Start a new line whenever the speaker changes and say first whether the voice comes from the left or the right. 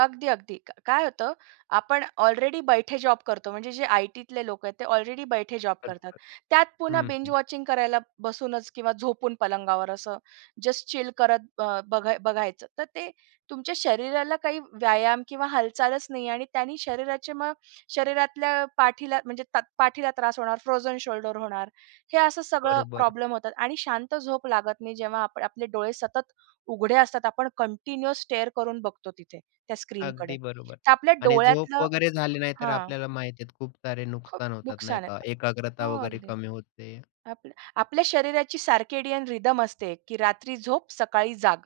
right: अगदी, अगदी. क काय होतं आपण ऑलरेडी बैठे जॉब करतो. म्हणजे जे आय-टीतले लोकं आहेत ते ऑलरेडी बैठे जॉब करतात.
left: बरोबर.
right: त्यात पुन्हा बिंज
left: हं.
right: वॉचिंग करायला बसूनच किंवा झोपून पलंगावर असं जस्ट चिल करत अ, बघ बघायचं. तर ते तुमच्या शरीराला काही व्यायाम किंवा हालचालच नाही आणि त्यांनी शरीराचे मग शरीरातल्या पाठीला म्हणजे तत पाठीला त्रास होणार, फ्रोझन शोल्डर होणार हे असं सगळं
left: बरं, बरं.
right: प्रॉब्लेम होतात आणि शांत झोप लागत नाही. जेव्हा आपण आपले डोळे सतत उघडे असतात. आपण कंटिन्यूअस स्टेअर करून बघतो तिथे त्या स्क्रीनकडे.
left: अगदी बरोबर
right: तर आपल्या
left: आणि झोप
right: डोळ्यातलं
left: वगैरे झाली नाही, तर
right: हां.
left: आपल्याला माहिती आहेत खूप सारे
right: खूप
left: नुकसान होतात नाही
right: नुकसान आहे.
left: का, एकाग्रता
right: हो
left: वगैरे
right: अगदी.
left: कमी होते.
right: आपल्या, आपल्या शरीराची सर्केडियन रिदम असते की रात्री झोप सकाळी जाग.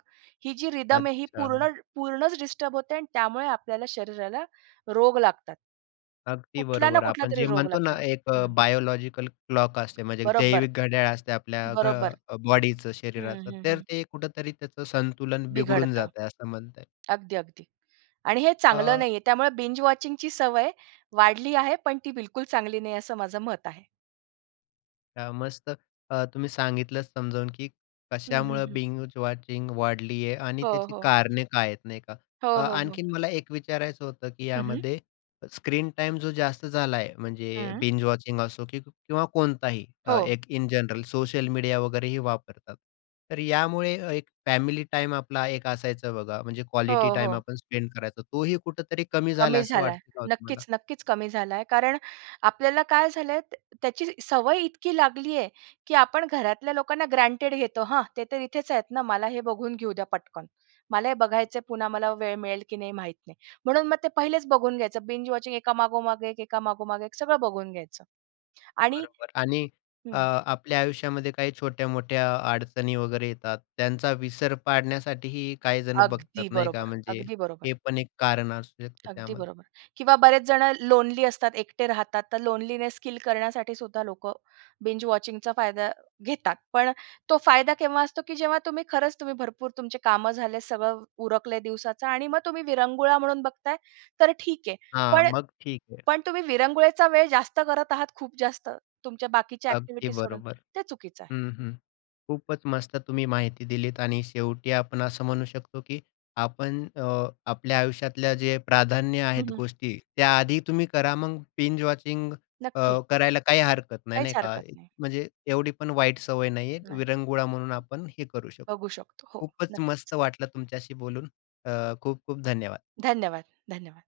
right: ही जी रिदम आहे ही
left: अच्छा.
right: पूर्ण पूर्णच डिस्टर्ब होते आणि त्यामुळे आपल्याला शरीराला रोग लागतात. कुठला ना कुठलातरी रोग लागतो. हं.
left: अगदी
right: कुठला ना
left: बरोबर. आपण
right: कुठलातरी
left: जे
right: रोग
left: म्हणतो ना
right: लागतो
left: एक अ,
right: हं.
left: बायोलॉजिकल क्लॉक असते, म्हणजे
right: बरोबर.
left: जैविक घड्याळ असते आपल्या घ
right: बरोबर.
left: अ, बॉडीचं,
right: हं,
left: शरीराचं
right: हं.
left: तर
right: हं.
left: ते कुठेतरी त्याचं संतुलन बिघडून
right: बिघडतं.
left: जातंय असं म्हणता येईल.
right: अगदी, अगदी आणि हे चांगलं
left: अ
right: नाहीये. त्यामुळे बिंज वॉचिंगची सवय वाढली आहे. पण ती बिलकुल चांगली नाहीये असं माझं मत आहे.
left: अ, मस्त. अ, तुम्ही सांगितलंच समजावून की
right: हं, हं.
left: कशामुळे
right: हं.
left: बिंज वॉचिंग वाढली आहे आणि
right: हो,
left: त्याची
right: हो.
left: कारणे काय आहेत नाही का. अ,
right: हो, हो. हो.
left: आणखीन मला एक विचारायचं होतं की
right: हं, हं.
left: यामध्ये स्क्रीन टाईम जो जास्त झाला आहे म्हणजे
right: हं.
left: बिंज वॉचिंग असो किंवा कोणताही अ,
right: हो.
left: एक इन जनरल सोशल मीडिया वगैरेही वापरतात. तर यामुळे एक फॅमिली टाईम आपला एक असायचा बघा, म्हणजे क्वालिटी
right: हो,
left: टाईम
right: हो.
left: आपण स्पेंड करायचो. तोही कुठेतरी कमी झाला
right: कमी
left: असं
right: झालाय.
left: वाटतं का हो तुम्हाला?
right: नक्कीच, नक्कीच कमी झालाय कारण आपल्याला काय झालंय, त्याची सवय इतकी लागलीये की आपण घरातल्या लोकांना ग्रँटेड घेतो हां, ते तर इथेच आहेत ना, मला हे बघून घेऊ द्या पटकन. मला हे बघायचंय, पुन्हा मला वेळ मिळेल की नाही माहित नाही. म्हणून मग ते पहिलेच बघून घ्यायचं, बिंज वॉचिंग एका मागोमाग, एक एका मागोमाग एक सगळं बघून घ्यायचं आणि
left: बरोबर आणि अ,
right: हं.
left: आपल्या आयुष्यामध्ये काही छोट्या-मोठ्या अडचणी वगैरे येतात. त्यांचा विसर पाडण्यासाठीही काही जणं बघतात
right: अगदी
left: नाही का.
right: बरोबर,
left: म्हणजे
right: अगदी बरोबर.
left: हे पण एक कारण असू शकतं
right: अगदी
left: त्यामध्ये.
right: बरोबर किंवा बरेच जणं लोनली असतात, एकटे राहतात तर लोनलीनेस स्किल करण्यासाठीसुद्धा लोकं बिंज वॉचिंगचा फायदा घेतात. पण तो फायदा केव्हा असतो, की जेव्हा तुम्ही खरंच तुम्ही भरपूर तुमची कामं झाले, सगळं उरकलय दिवसाचं आणि मग तुम्ही विरंगुळा म्हणून बघताय, तर ठीक आहे.
left: हां,
right: पण,
left: मग ठीक आहे.
right: पण तुम्ही विरंगुळेचा वेळ जास्त करत आहात, खूप जास्त तुमच्या बाकीच्या
left: अगदी
right: अ‍ॅक्टिव्हिटीज सोडून
left: बरोबर.
right: ते चुकीचं आहे.
left: हं, हं. खूपच मस्त तुम्ही माहिती दिलीत आणि शेवटी आपण असं म्हणू शकतो की आपण अ, आपल्या आयुष्यातल्या जे प्राधान्य
right: हं,
left: आहेत
right: हं.
left: गोष्टी त्या आधी तुम्ही करा, मग बिंज वॉचिंग अ,
right: नक्की.
left: करायला काही हरकत नाही,
right: काहीच
left: नाही का,
right: हरकत नाही.
left: म्हणजे एवढीपण वाईट सवय नाहीये.
right: नाही.
left: विरंगुळा म्हणून आपण हे करू शकतो.
right: बघू शकतो. हो
left: खूपच
right: नक्कीच.
left: मस्त वाटलं तुमच्याशी बोलून. अ, खूप-खूप धन्यवाद.
right: धन्यवाद, धन्यवाद.